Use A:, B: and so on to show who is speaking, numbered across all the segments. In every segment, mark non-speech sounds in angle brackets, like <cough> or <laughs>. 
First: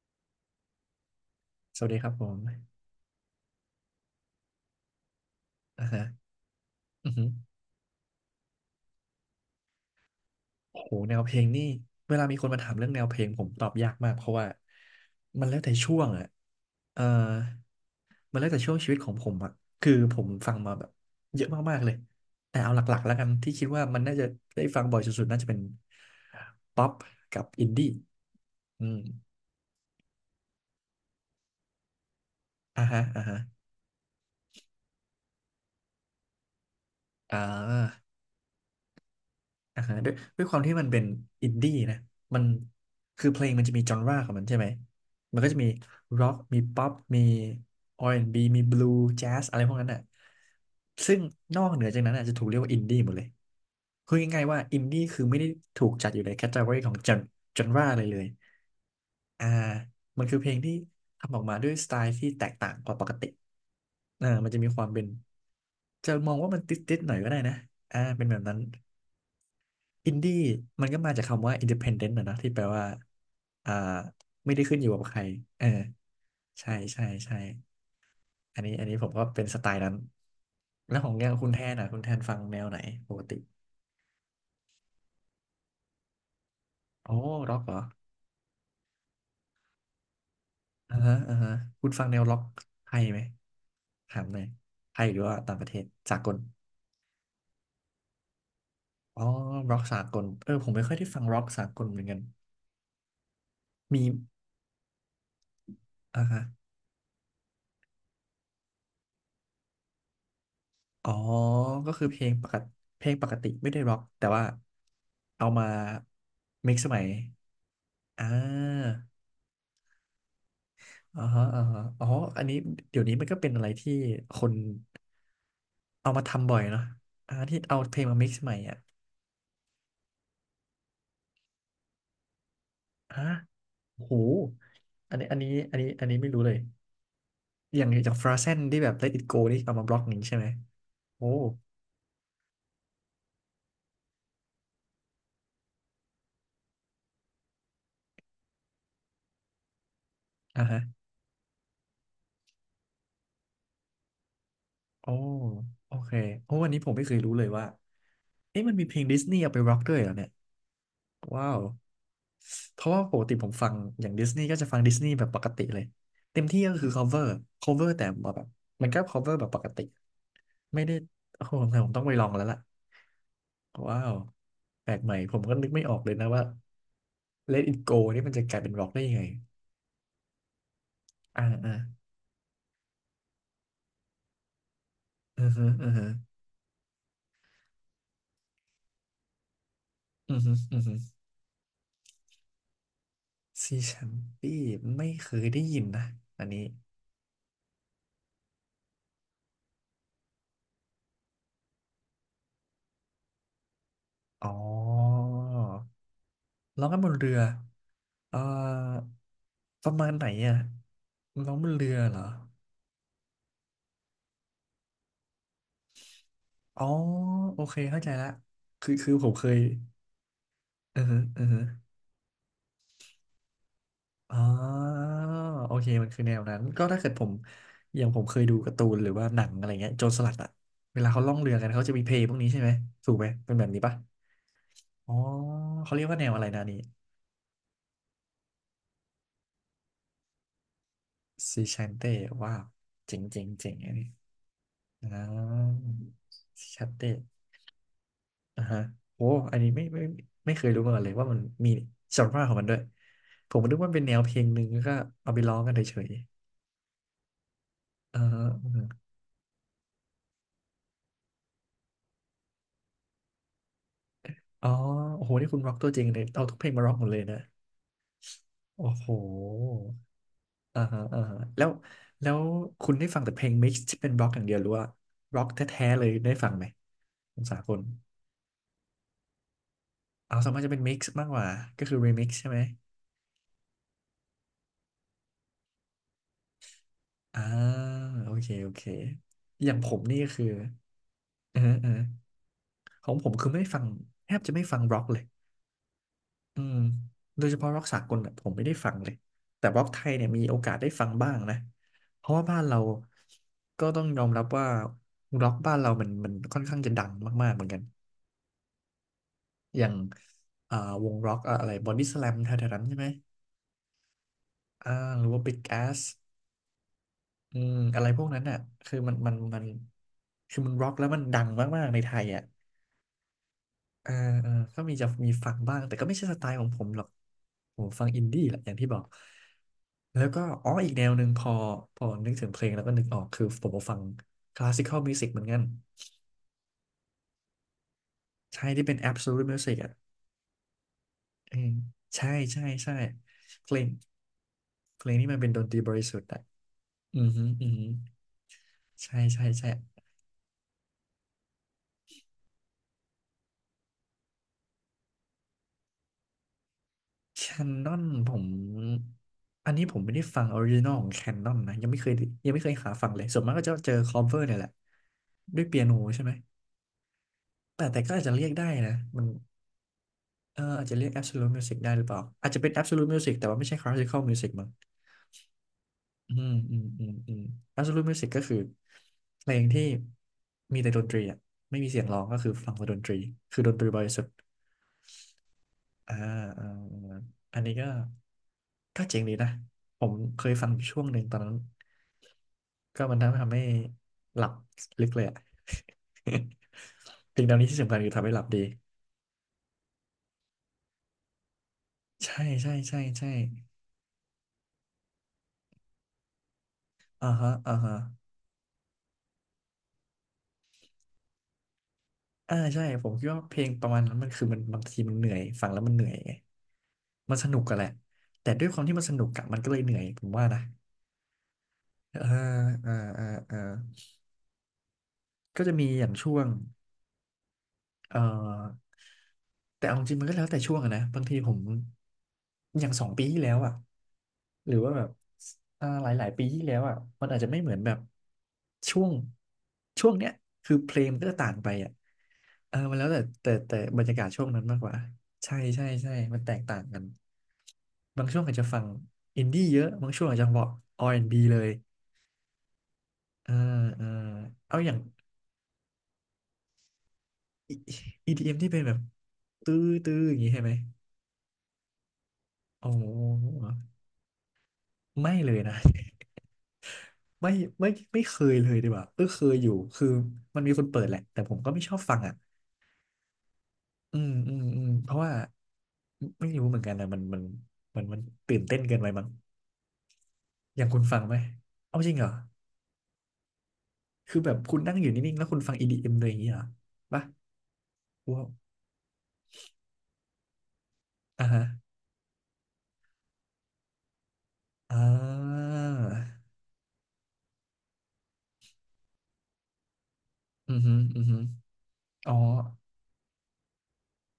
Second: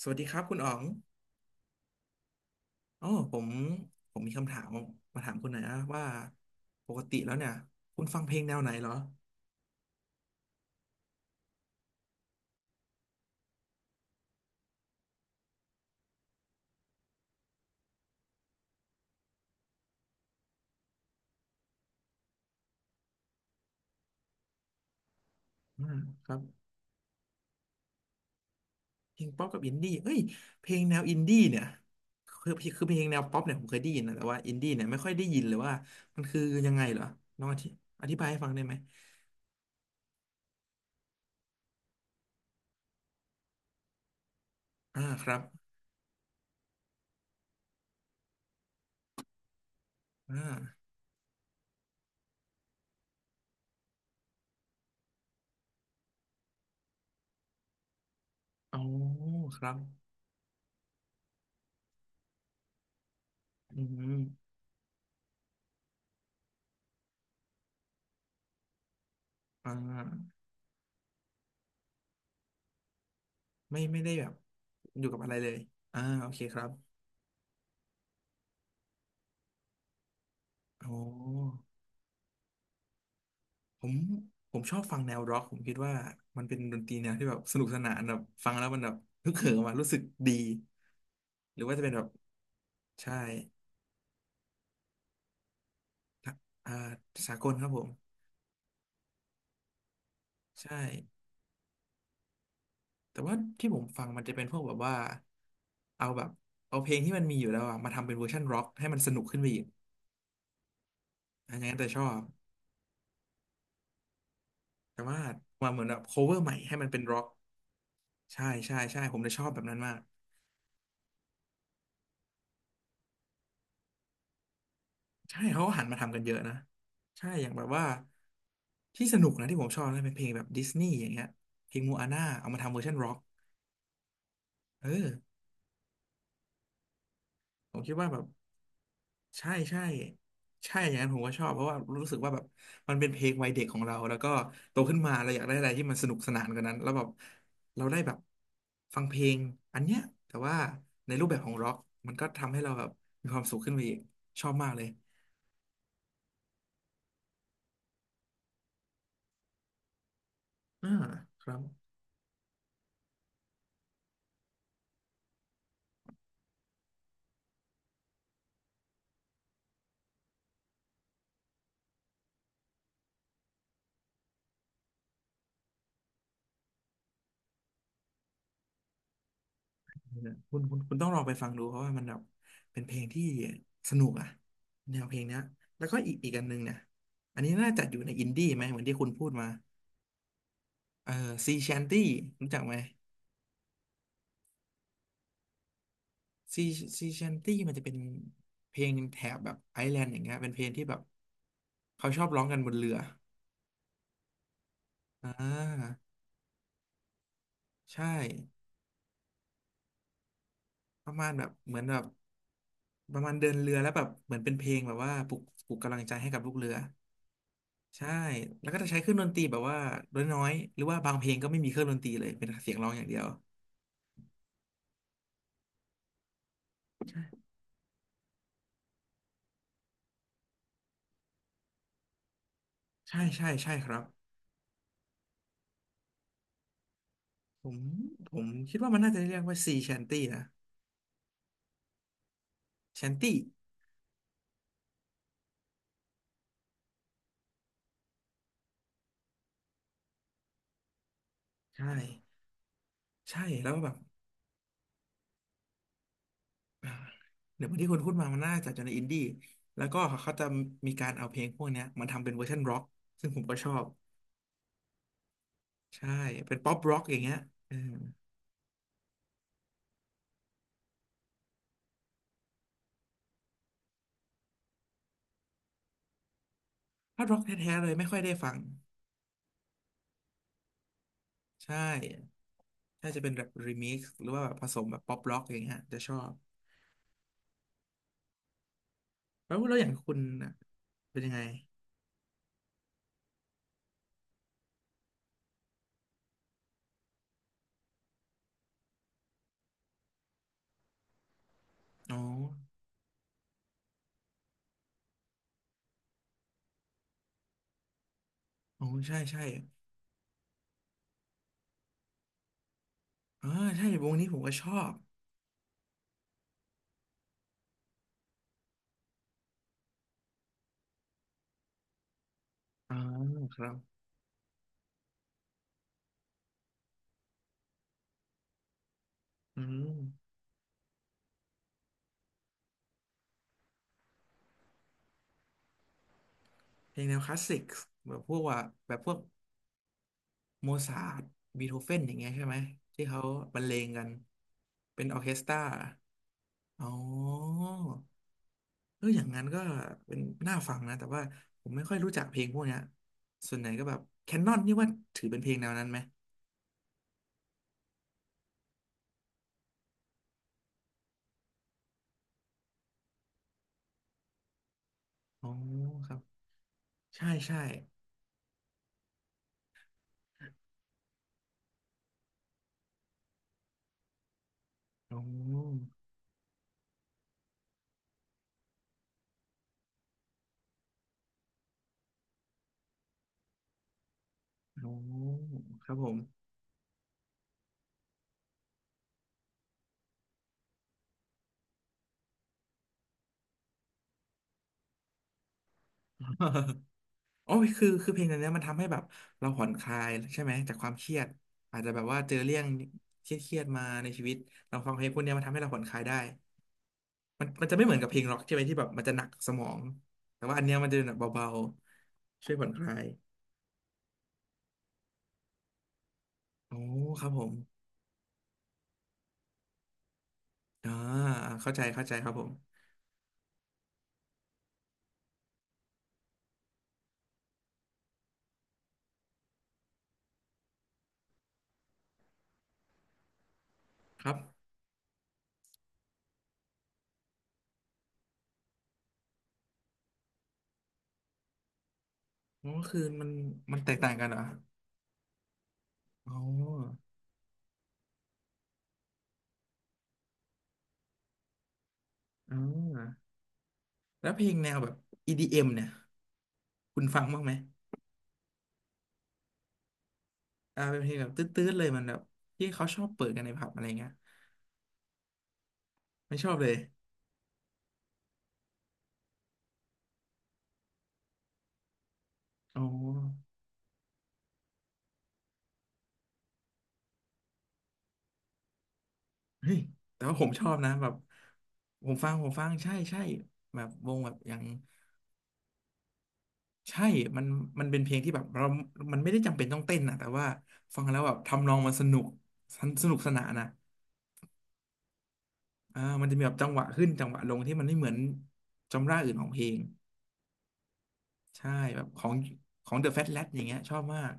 A: สวัสดีครับคุณอ๋อง
B: สวัสดีครับผม
A: อ๋อผมมีคำถามมาถามคุณหน่อยนะ
B: อ่า
A: ว่า
B: ฮะ
A: ปก
B: อือ
A: ติ
B: หือ
A: แล้วเนี่ยคุณฟังเพลงแนวไหนเหรอ
B: โอ้โหแนวเพลงนี่ เวลามีคนมาถามเรื่องแนวเพลงผมตอบยากมากเพราะว่ามันแล้วแต่ช่วงอะเออมันแล้วแต่ช่วงชีวิตของผมอะคือผมฟังมาแบบเยอะมากๆเลยแต่เอาหลักๆแล้วกันที่คิดว่ามันน่าจะได้ฟังบ่อยสุดๆน่าจะเป็น
A: อ่าครับ
B: ป๊อปกับอินดี้อืม
A: เพลงป๊อปกับอินดี้เอ้ยเพลงแนวอินดี้เนี่ยคือคื
B: อ่า
A: อเพล
B: ฮะ
A: งแนว
B: อ่า
A: ป๊
B: ฮะ
A: อปเนี่ยผมเคยได้ยินนะแต่ว่าอินดี้เนี่ยไม่ค่อยได้ยินเลยว่ามันคือยังไงเหรอ
B: อ่า
A: ลองอธิบายให้ฟังได้ไหม
B: อ่าฮะด้วยความที่มันเป็นอินดี้นะมันคือเพลงมันจะมีจอนราของมันใช่ไหม
A: อ่าครั
B: มั
A: บ
B: นก็จะมีร็อกมีป๊อปมีอาร์แอนด์บ b มีบลูแจ๊สอะไรพวกนั้นอ่ะ
A: อ่า
B: ซึ่งนอกเหนือจากนั้นอ่ะจะถูกเรียกว่าอินดี้หมดเลยคือง่ายๆว่าอินดี้คือไม่ได้ถูกจัดอยู่ในแคตตา o r y ของจอนราเลยเลย
A: อ๋อ
B: อ่า
A: ครับ
B: มันคือเพลงที่ทำออกมาด้วยสไตล์ที่แตกต่างกว่าปกติ
A: อืม
B: อ่ามันจะมีความเป็นจะมองว่ามันติดๆหน่อยก็ได้นะอ่าเป็นแบบนั้น
A: อ่
B: อินดี้
A: า
B: มันก็มาจากคำว่า independent นะเนอะที่แปลว่าอ่า
A: ไม่ได้แบบ
B: ไม่ได้ขึ้นอยู่
A: อ
B: กับ
A: ยู่
B: ใค
A: กับ
B: ร
A: อะไรเลย
B: เออ
A: อ่าโอเคครับ
B: ใช่ใช่ใช่อันนี้ผมก็เป็นสไตล์นั้น
A: อ๋
B: แล้
A: อ
B: วของเนี่ยคุณแทนอ่ะคุณแทนฟังแนวไหนปกติ
A: ผมผมชอบฟังแนวร็อกผมคิดว่ามันเป็นดนตรีแน
B: โอ้
A: วที่แบบส
B: ร็อก
A: นุก
B: เหร
A: ส
B: อ
A: นานแบบฟังแล้วมันแบบฮึกเหิมอะรู้สึกดี
B: อ่าฮะอ่าฮะ
A: หรือว่าจะ
B: คุ
A: เป็
B: ณ
A: นแบ
B: ฟัง
A: บ
B: แนวร็อกไทย
A: ใช่
B: ไหมถามหน่อยไทยหรือว่าต่างประเทศสาก
A: ทะ
B: ล
A: อ่าสากลครับผม
B: อ๋อร็อกสากลเออผม
A: ใช่
B: ไม่ค่อยได้ฟังร็อกสากลเหมือนกัน
A: แต่ว่าที่ผมฟั
B: มี
A: งมันจะเป็นพวกแบบว่าเอา
B: อ่า
A: แบบ
B: ฮะ
A: เอาเพลงที่มันมีอยู่แล้วอะมาทำเป็นเวอร์ชันร็อกให้มันสนุกขึ้นไปอีก
B: อ๋อ
A: อันอย่างนั้นแต่
B: ก็
A: ชอ
B: คือเพ
A: บ
B: ลงปกติเพลงปกติไม่ได้ร็อกแต่ว่า
A: แต่ว่า
B: เอามา
A: มาเหมือนแบบโคเวอร์ใหม่ให้
B: mix
A: มั
B: ส
A: นเป็
B: มั
A: น
B: ย
A: ร็อก
B: อ่
A: ใช่ใช่
B: า
A: ใช่ผมเลยชอบแบบนั้นมาก
B: อ๋อฮะออฮะอ๋ออันนี้เดี๋ยวนี้มันก็เป็นอะไรที่คน
A: ใช่เขาหันมา
B: เอา
A: ทำกัน
B: มา
A: เยอะ
B: ทำ
A: นะ
B: บ่อยเนาะ
A: ใช่
B: อ่า
A: อย่าง
B: ที่
A: แบบ
B: เอา
A: ว่า
B: เพลงมา mix ใหม่อ่ะ
A: ที่สนุกนะที่ผมชอบนะเป็นเพลงแบบดิสนีย์อย่างเงี้ยเพลงมูอาน่าเอามาทำเวอร์ชันร็อก
B: ฮะโอ้โห
A: เออ
B: อันนี้ไม่รู้เลย
A: ผ
B: อ
A: ม
B: ย่าง
A: คิด
B: อ
A: ว่า
B: ย่า
A: แบ
B: ง
A: บ
B: ฟราเซนที่แบบ Let It Go
A: ใช่
B: นี่เอา
A: ใช่
B: มาบล็อกอย่างนี้ใช่ไหม
A: ใช่อย่างนั้นผม
B: โอ้
A: ก็ชอบเพราะว่ารู้สึกว่าแบบมันเป็นเพลงวัยเด็กของเราแล้วก็โตขึ้นมาเราอยากได้อะไรที่มันสนุกสนานกว่านั้นแล้วแบบเราได้แบบฟังเพลงอันเนี้ยแต่ว่า
B: อ่าฮะ
A: ในรูปแบบของร็อกมันก็ทำให้เราแบบมีความสุขขึ้นไปอีกชอบมากเลย
B: โอ้โอเคโอ้วันนี้ผมไม่เคยรู้เลยว่าเอ๊ะมันมีเพลงดิสนีย์เอาไปร็อกด้วยเหรอเนี่ย
A: อ่าค
B: ว้า
A: รั
B: ว
A: บ
B: เพราะว่าปกติผมฟังอย่างดิสนีย์ก็จะฟังดิสนีย์แบบปกติเลยเต็มที่ก็คือ cover แต่ว่าแบบมันก็ cover แบบปกติไม่ได้โอ้โหสงสัยผมต้องไปลองแล้วล่ะว้าวแปลกใหม่ผมก็นึกไม่ออกเลยนะว่า Let It Go นี่มันจะกลายเป็นร็อกได้ยังไง
A: คุณต้องลองไป
B: อ่า
A: ฟังดู
B: อ่า
A: เพราะว่ามันแบบเป็นเพลงที่สนุกอะแนวเพลงเนี้ย
B: อือฮึ
A: แล้
B: อื
A: ว
B: อ
A: ก็
B: ฮึ
A: อีกอันหนึงเนี่ยอันนี้น่าจะอยู่ในอินดี้ไหมเหมือนที่คุณพูดมา
B: อือฮึอือฮึ
A: เออซีแชนตี้รู้จักไหม
B: ซีแชมปี้ไม่เคยได้ยินนะอัน
A: ซี
B: นี้
A: ซีแชนตี้มันจะเป็นเพลงแถบแบบไอร์แลนด์อย่างเงี้ยเป็นเพลงที่แบบเขาชอบร้องกันบนเรือ
B: อ๋อ
A: อ่า
B: ร้องกันบนเรือ
A: ใช่
B: เอ่อประมาณไหนอ่ะ
A: ประมาณแบบ
B: ร้องบ
A: เห
B: น
A: มือน
B: เรื
A: แบ
B: อ
A: บ
B: เหรอ
A: ประมาณเดินเรือแล้วแบบเหมือนเป็นเพลงแบบว่าปลุกกำลังใจให้กับลูกเรือ
B: อ๋อโอเคเข้า
A: ใช่
B: ใจละ
A: แล้วก็จะ
B: คือ
A: ใช้เค
B: คื
A: รื่อ
B: อ
A: งด
B: ผ
A: น
B: ม
A: ตรี
B: เค
A: แบ
B: ย
A: บว่าน้อยๆหรือว่า
B: อือ
A: บาง
B: ฮึ
A: เพลง
B: อื
A: ก็
B: อ
A: ไม่
B: ฮึ
A: มีเครื่องดนตรีเลย เป็นเสียงร้องอย่างเดียว
B: อ๋อโอเคมันคือแนวนั้นก็ถ้าเกิดผมอย่างผมเคยดูการ์ตูนหรือว่าหนังอะไรเงี้ยโจรสลัดอ่ะเวลาเขาล่องเรือกันเขาจะมีเพลงพวกนี้ใช่ไหมถูก
A: ใช่
B: ไหม
A: ใช่
B: เป็นแบบ
A: ใช่
B: นี้
A: ค
B: ปะ
A: รับ
B: อ๋อเขาเรียกว่าแนวอะไรนะอันนี่
A: ผมผมคิดว่ามันน่าจะเรียกว่าซีแชนตี้นะ
B: ซีชันเต้ว้าว
A: แชน
B: เจ๋ง
A: ตี้
B: เจ๋งเจ๋งอันนี้อ่าซีชันเต้ อ่าฮะโอ้อันนี้ไม่เคยรู้มาก่อนเลยว่ามันมี
A: ใช่
B: จอนราวด์ของมันด้วย
A: ใช่
B: ผม
A: แล้ว
B: นึก
A: ก็แบ
B: ว่า
A: บ
B: เป็นแนวเพลงหนึ่งแล้วก็เอาไปร้องกันเฉย
A: อ่าเดี๋ยวเหมือนที่คุณพู
B: ๆ
A: ด
B: อ่า
A: มามันน่า
B: อ
A: จะอยู่ใน
B: ม
A: อินดี้แล้วก็เขาจะมีการเอาเพลงพวกเนี้ยมาทำเป็นเวอร์ชันร็อกซึ่งผมก็ชอบ
B: อ๋อโอ้โหนี่คุณร็อกตัวจริ
A: ใช่
B: งเลยเอา
A: เป็
B: ทุ
A: น
B: กเพล
A: ป๊
B: ง
A: อป
B: มาร็อ
A: ร็
B: ก
A: อก
B: หมด
A: อ
B: เล
A: ย่าง
B: ย
A: เงี้ย
B: นะ
A: เออ
B: โอ้โห อ่าฮะอ่าฮะแล้วคุณได้ฟังแต่เพลงมิกซ์ที่เป็นร็อกอย่างเดียวหรือว่าร็อกแท้ๆเลยได้ฟังไหม
A: ถ้าร็
B: ข
A: อ
B: อ
A: ก
B: งสาก
A: แท้
B: ล
A: ๆเลยไม่ค่อยได้ฟัง
B: เอาส่วนมากจะเป็นมิกซ์มากกว่า
A: ใช่
B: ก็คือรีมิกซ์ใช่ไหม
A: ถ้าจะเป็นแบบรีมิกซ์หรือว่าแบบผสมแบบป๊อปร็อกอย่างเงี้ยจะชอบ
B: อ่าโอเค
A: แล้ว
B: อ
A: แล้
B: ย่าง
A: วอ
B: ผ
A: ย่าง
B: ม
A: คุ
B: นี่
A: ณ
B: ก็คือ
A: น่ะเป็นยังไง
B: เออ ของผมคือไม่ฟังแทบจะไม่ฟังร็อกเลยอืมโดยเฉพาะร็อกสากลน่ะผมไม่ได้ฟังเลย แต่ร็อกไทยเนี่ยมีโอกาสได้ฟังบ้างนะ
A: อ๋อ
B: เพราะว่าบ้านเราก็ต้องยอมรับว่าร็อกบ้านเรามันค่อนข้างจะดังมากๆเหมือนกัน
A: อ๋อใช่
B: อย่างอ่าวงร็อกอะไรบอดี้สแลมแถวๆนั้นใช่ไหม
A: อ่าใช่วงนี้ผมก็ชอ
B: อ่า
A: บ
B: หรือว่าบิ๊กแอสอืมอะไรพวกนั้นอ่ะคือมันมันมันคือมันร็อกแล้วมันดังมากๆในไทยอ่ะ
A: อ่าครับ
B: เออเออก็มีจะมีฟังบ้างแต่ก็ไม่ใช่สไตล์ของผมหรอกผมฟังอินดี้แหละอย่างที่บอก
A: อืม
B: แล้วก็อ๋ออีกแนวหนึ่งพอนึกถึงเพลงแล้วก็นึกออกคือผมก็ฟังคลาสสิคอลมิวสิกเหมือนกัน
A: เพลงแนวคลาสสิกแบบพวกว่า
B: ใช่ที่
A: แบ
B: เป็น
A: บพวก
B: Absolute Music อ่ะ
A: โมซาร์ท
B: เออ
A: บีโธเฟนอย่าง
B: ใช่
A: เงี้ยใช่ไหม
B: ใช่ใช่
A: ที่เขาบรร
B: เพ
A: เล
B: ล
A: ง
B: ง
A: กันเป็
B: เพ
A: น
B: ล
A: อ
B: ง
A: อร์
B: นี้
A: เค
B: มั
A: ส
B: น
A: ต
B: เป็น
A: รา
B: ดนตรีบริสุทธิ์อ่ะ
A: อ๋
B: อือฮึ
A: อ
B: อือฮึ
A: เออ
B: ใช่
A: อย่างนั้
B: ใช่
A: นก็
B: ใช่
A: เป็นน่าฟังนะแต่ว่าผมไม่ค่อยรู้จักเพลงพวกเนี้ยส่วนไหนก็แบบแคนนอนนี่ว่าถือเป็นเพลงแนวนั้นไหม
B: แคนนอนผมอันนี้ผมไม่ได้ฟังออริจินอลของแคนนอนนะยังไม่เคยยังไม่เคยหาฟังเลยส่วนมากก็จะเจอคอเวอร์เนี่ยแหละ
A: อ๋อ
B: ด้วยเปียโน
A: ครับ
B: ใช่ไหม
A: ใช่ใช่
B: แต่ก็อาจจะเรียกได้นะมันเอออาจจะเรียก Absolute Music ได้หรือเปล่าอาจจะเป็น Absolute Music แต่ว่าไม่ใช่ Classical Music มั้ง
A: อ๋อ
B: อืมอืมอืมอืม Absolute Music ก็คือเพลงที่มีแต่ดนตรีอ่ะไม่มีเสียงร้องก็คือฟังแต่ดนตรีคือดนตรีบริสุทธิ์
A: โอ้ครับผ
B: อ่า
A: ม
B: อ่าอาอันนี้ก็เจ๋งดีนะ ผมเคยฟังอยู่ช่วงหนึ่งตอนนั้นก็มันทำให้หลับลึกเลยอะ
A: <laughs>
B: <laughs> สิ่งเห
A: โอ้
B: ล่า
A: ย
B: นี้ที่
A: คือ
B: สำคัญ
A: คื
B: คื
A: อ
B: อ
A: เพล
B: ทำ
A: ง
B: ให้
A: อั
B: ห
A: น
B: ลับ
A: เนี้ย
B: ดี
A: มันทำให้แบบเราผ่อนคลายใช่ไหมจากความเครียดอาจจะแบบว่าเจอ
B: ใช่
A: เรื่อง
B: ใช่ใช่
A: เค
B: ใช่
A: รียดเครียดมาในชีวิตเราฟังเพลงพวกเนี้ยมันทำให้เราผ่อนคลายได้
B: อ่า
A: มัน
B: ฮะ
A: มัน
B: อ่า
A: จะไม่เห
B: ฮะ
A: มือนกับเพลงร็อกใช่ไหมที่แบบมันจะหนักสมองแต่ว่าอันเนี้ยมันจะแบบเบาๆช่วย
B: อ่า
A: ผ่อนค
B: ใช่
A: ลาย
B: ผมคิดว่าเพลงประมาณนั้นมันคือมันบางทีมันเหนื่อยฟังแล้วมันเหนื่อยไง
A: โอ้ครับ
B: มัน
A: ผ
B: ส
A: ม
B: นุกกันแหละแต่ด้วยความที่มันสนุกอะมันก็เลยเหนื่อยผมว่านะ
A: อ่าเข้าใจ
B: อ่า
A: ครับผม
B: อ่าอ่าอ่าก็จะมีอย่างช่วงเอ่อ แต่เอาจริงมันก็แล้วแต่ช่วงอะนะบางทีผมอย่างสองปีที่แล้วอ่ะ
A: ครับ
B: หรือว่าแบบอ่าหลายหลายปีที่แล้วอ่ะมันอาจจะไม่เหมือนแบบช่วงช่วงเนี้ยคือเพลงมันก็ต่างไปอ่ะ
A: อ๋อ
B: เออมัน
A: คือ
B: แล้วแต่
A: มัน
B: แต่
A: มั
B: แต่
A: นแตก
B: บรร
A: ต่าง
B: ยา
A: กั
B: กา
A: น
B: ศ
A: เหรอ
B: ช่วงนั้นมากกว่าใช่ใช่ใช่
A: อ๋อ
B: มันแตกต่างกันบางช่วงอาจจะฟังอินดี้เยอะบางช่วงอาจจะบอก R&B เลย
A: อ่า
B: เอ่าออ
A: แล้วเพลงแน
B: เอา
A: วแบ
B: อ
A: บ
B: ย่าง
A: EDM เอ็มเนี่ยคุณฟังบ้างไหม
B: E- EDM ที่เป็นแบบตื้อตื้ออย่างนี้ใช่ไหม
A: อ่าเป็นเพลงแบบตื้ดๆเลยมันแบบที่เขา
B: โอ้
A: ช
B: โ
A: อบเปิดกันในผั
B: ห
A: บอะไรเงี้ย
B: ไม่เลยนะ
A: ไม่ชอบเลย
B: ไม่ไม่ไม่เคยเลยดีกว่าเออเคยอยู่คือมันมีคนเปิดแหละแต่ผมก็ไม่ชอบฟังอ่ะ
A: อ๋อ
B: เพราะว่าไม่รู้เหมือนกันนะมันตื่นเต้นเกินไปมั้ง
A: เฮ้ยแต่ว่าผมชอบ
B: อย่าง
A: นะ
B: คุณ
A: แบบ
B: ฟังไหมเอา
A: ผ
B: จริ
A: ม
B: งเหร
A: ฟั
B: อ
A: งผมฟังใช่ใช่แบบวงแบบ
B: คือ
A: อ
B: แบบ
A: ย่าง
B: คุณนั่งอยู่นิ่งๆแล้วคุณฟัง EDM เอ็มเลยอย่างนี้เหรอ
A: ใช่
B: ปะ
A: มันมันเป็นเพลงที่แบ
B: ว้า
A: บ
B: ว
A: เรามันไม่ได้จำเป็นต้องเต้นนะแต่ว่าฟังแล้วแบบ
B: อ่าฮะ
A: ทำนองมันสนุกสนุกสนานนะ
B: อ่า
A: อ่ามันจะมีแบบจังหวะขึ้นจังหวะลงที่มันไม่เหมือนจำราอื่นของเพลง
B: อือฮึอือฮึ
A: ใช่แบบขอ
B: อ๋อ
A: งของ The Fat Lad อย่างเงี้ยชอบมาก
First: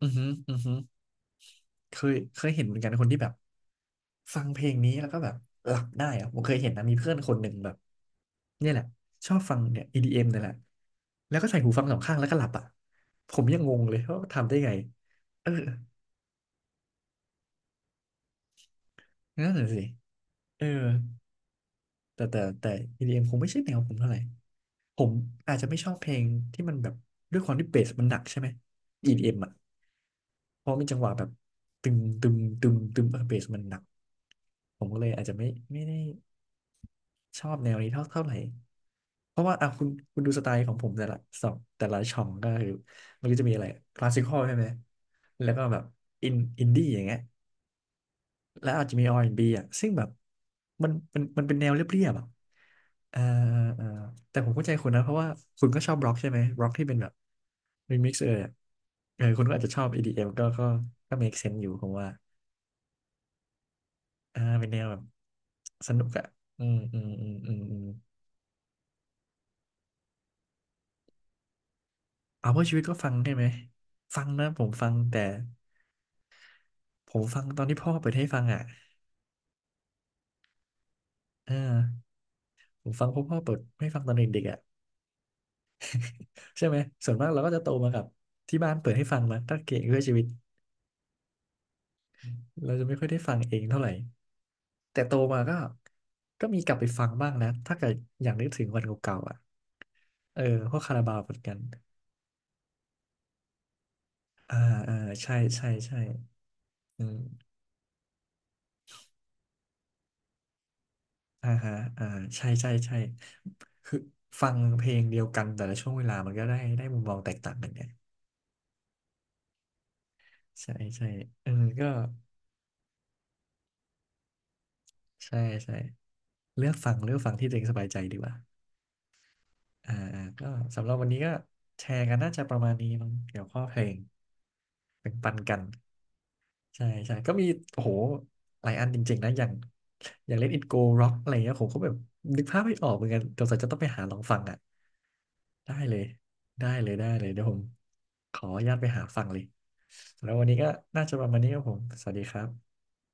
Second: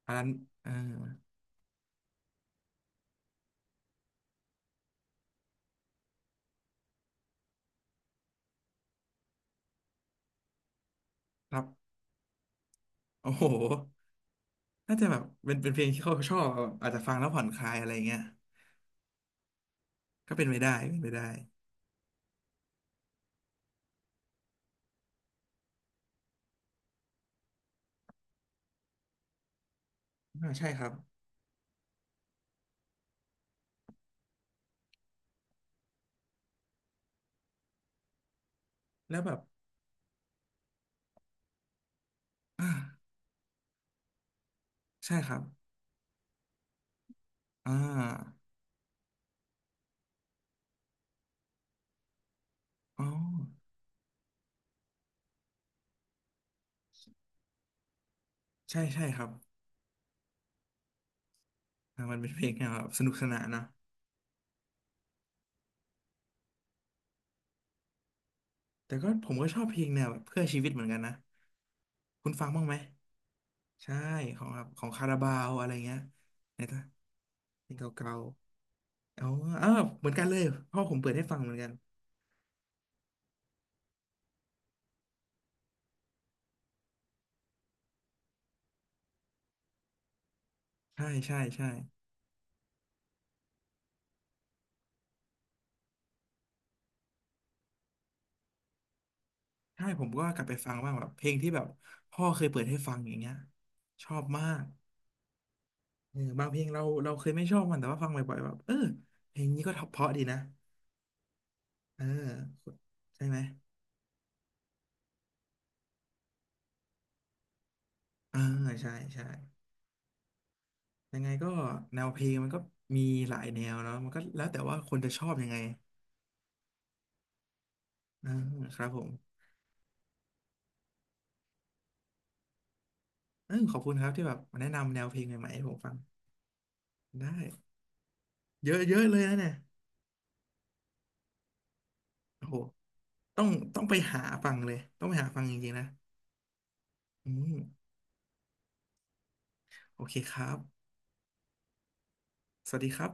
B: อื
A: อั
B: อ
A: นนั้
B: ฮึ
A: น
B: อือ
A: เออ
B: ฮึ เคยเห็นเหมือนกันคนที่แบบฟังเพลงนี้แล้วก็แบบหลับได้อะผมเคยเห็นนะมีเพื่อนคนหนึ่งแบบเนี่ยแหละชอบฟังเนี่ย EDM เอ็มเนี่ยแหละแล้วก็
A: ค
B: ใส่
A: รั
B: หูฟัง
A: บ
B: สองข้างแล้วก็หลับอ่ะ
A: โอ้
B: ผ
A: โห
B: มยังงงเลยว่าทำได้ไง
A: น่าจะแบบ
B: เออ
A: เป็นเป็นเพลงที่เขาชอบแบบอาจจะฟังแล้วผ่อนคลายอะไรเงี้ย
B: นั่นแหละสิ
A: ก็เป็นไป
B: เออ
A: ได้เป็นไปได้
B: แต่ EDM คงไม่ใช่แนวผมเท่าไหร่ ผมอาจจะไม่ชอบเพลงที่มันแบบด้วยความที่เบสมันหนักใช่ไหม EDM อมอ่ะ
A: อ่า
B: เพ
A: ใช่
B: ราะ
A: ค
B: มัน
A: รับ
B: จังหวะแบบตึมตึมตึมตึมเออเบสมันหนัก ผมก็เลยอาจจะไม่ได้ชอบแนวนี้เท่าเท่าไหร่
A: แล้วแบ
B: เพ
A: บ
B: ราะว่าอ่ะคุณดูสไตล์ของผมแต่ละสองแต่ละช่องก็
A: อ
B: คือ
A: ่า
B: มันก็จะมีอะไรคลาสสิคอลใช่ไหม
A: ใช่ครับ
B: แล้วก็แบบอินอินดี้อย่างเงี้ย
A: อ่า
B: แล้วอาจจะมี R&B อนด์บีอ่ะซึ่งแบบมันเป็นแนวเรียบๆอ่ะ
A: อ๋อ
B: เอ่อเอ่อแต่ผมเข้าใจคุณนะเพราะว่าคุณก็ชอบบล็อกใช่ไหมบล็อกที่เป็นแบบรีมิกซ์เอยอะ
A: ใช่ใช่ค
B: เออ
A: รับ
B: คุณก็อาจจะชอบ EDM ก็ make sense อยู่ผม
A: อ่า
B: ว่า
A: มันเป็นเพลงแนวแบบสนุกสนานนะ
B: อ่าเป็นแนวแบบสนุกอ่ะอืมอืมอืมอืมอืม
A: แต่ก็ผมก็ชอบเพลงแนวแบบเพื่อชีวิตเหมือนกันนะคุณฟั
B: เอา
A: งบ้า
B: เพื่
A: ง
B: อ
A: ไหม
B: ชีวิตก็ฟังใช่ไหม
A: ใช่
B: ฟัง
A: ขอ
B: นะ
A: งแบ
B: ผ
A: บ
B: ม
A: ขอ
B: ฟั
A: ง
B: ง
A: คารา
B: แต่
A: บาวอะไรเงี้ยในตะ
B: ผมฟังตอน
A: เพลง
B: ที่พ่อเปิ
A: เก่า
B: ดให้ฟังอ่ะ
A: ๆเอ๋ออาวเหมือนกันเลยพ่อผมเปิดให้ฟังเห
B: เอ
A: มือนกัน
B: อผมฟังเพราะพ่อเปิดให้ฟังตอนเด็กๆอ่ะใช่ไหมส่วนมากเราก็จะโตมากับที่บ้านเปิดให้ฟังมาตั้งเก่งเพื่อชีวิต
A: ใช่ใช่ใช่
B: เราจะไม่ค่อยได้ฟังเองเท่าไหร่แต่โตมาก็มีกลับไปฟังบ้างนะถ้าเกิดอย่างนึกถึงวันเก่าๆอ่ะ
A: ใช่ผมก็
B: เอ
A: ก
B: อ
A: ลับไปฟั
B: พ
A: ง
B: วก
A: บ้า
B: คา
A: ง
B: รา
A: แบบ
B: บาว
A: เพล
B: เหมื
A: ง
B: อน
A: ที่
B: กัน
A: แบบพ่อเคยเปิดให้ฟังอย่างเงี้ยชอบมา
B: อ่า
A: ก
B: อ่าใช่ใช่ใช่
A: เออบางเพลงเรา
B: อื
A: เรา
B: ม
A: เคยไม่ชอบมันแต่ว่าฟังบ่อยๆแบบเออเพลงนี้ก็เพราะดีนะ
B: อ่าฮะ
A: เอ
B: อ่าใช่ใช่
A: อ
B: ใช่
A: ใช่ไหม
B: คือฟังเพลงเดียวกันแต่ละช่วงเวลามันก็ได้มุมมองแตกต่างกันไง
A: เออใช่ใช่
B: ใช่ใช่
A: ยังไง
B: เอ
A: ก็
B: อก็
A: แนวเพลงมันก็มีหลายแนวเนาะมันก็แล้วแต่ว่าคนจะชอบ
B: ใช่
A: ยังไง
B: ใช่เลือกฟังเลือกฟังที่ตัวเองสบายใจดีก
A: เออ
B: ว่า
A: ครับผม
B: ก็สำหรับวันนี้ก็แชร์กันน่าจะประมาณนี้มั้งเกี่ยวกั
A: เอ
B: บข้
A: อ
B: อ
A: ข
B: เพ
A: อบ
B: ล
A: คุณ
B: ง
A: ครับที่แบบมาแนะนำแนว
B: แบ่
A: เพ
B: ง
A: ลง
B: ปัน
A: ใหม่ๆ
B: กัน
A: ให้ผมฟัง
B: ใช่ใช่
A: ได้
B: ก็มีโอ้โหห
A: เย
B: ลาย
A: อะ
B: อัน
A: เย
B: จ
A: อะเล
B: ริง
A: ย
B: ๆนะ
A: นะ
B: อย่า
A: เนี่
B: ง
A: ย
B: อย่าง Let It Go Rock อะไรเงี้ยผมก็แบบนึ
A: โอ้
B: ก
A: โห
B: ภาพไม่ออกเหมือนกัน
A: ต้
B: ส
A: อ
B: ง
A: ง
B: สัยจะต้อ
A: ต้
B: ง
A: อง
B: ไป
A: ไป
B: หาลอ
A: หา
B: งฟัง
A: ฟัง
B: อ่ะ
A: เลยต้องไปหาฟังจริง
B: ได้
A: ๆนะ
B: เลยได้เลยได้เล
A: อื
B: ยเดี๋ยว
A: ม
B: ผมขออนุญาตไปหาฟังเลย
A: โอเค
B: แล้
A: ค
B: ววั
A: รั
B: นนี้
A: บ
B: ก็น่าจะประมาณนี้ครับผมสวัสดีครั
A: ส
B: บ
A: วัสดีครับ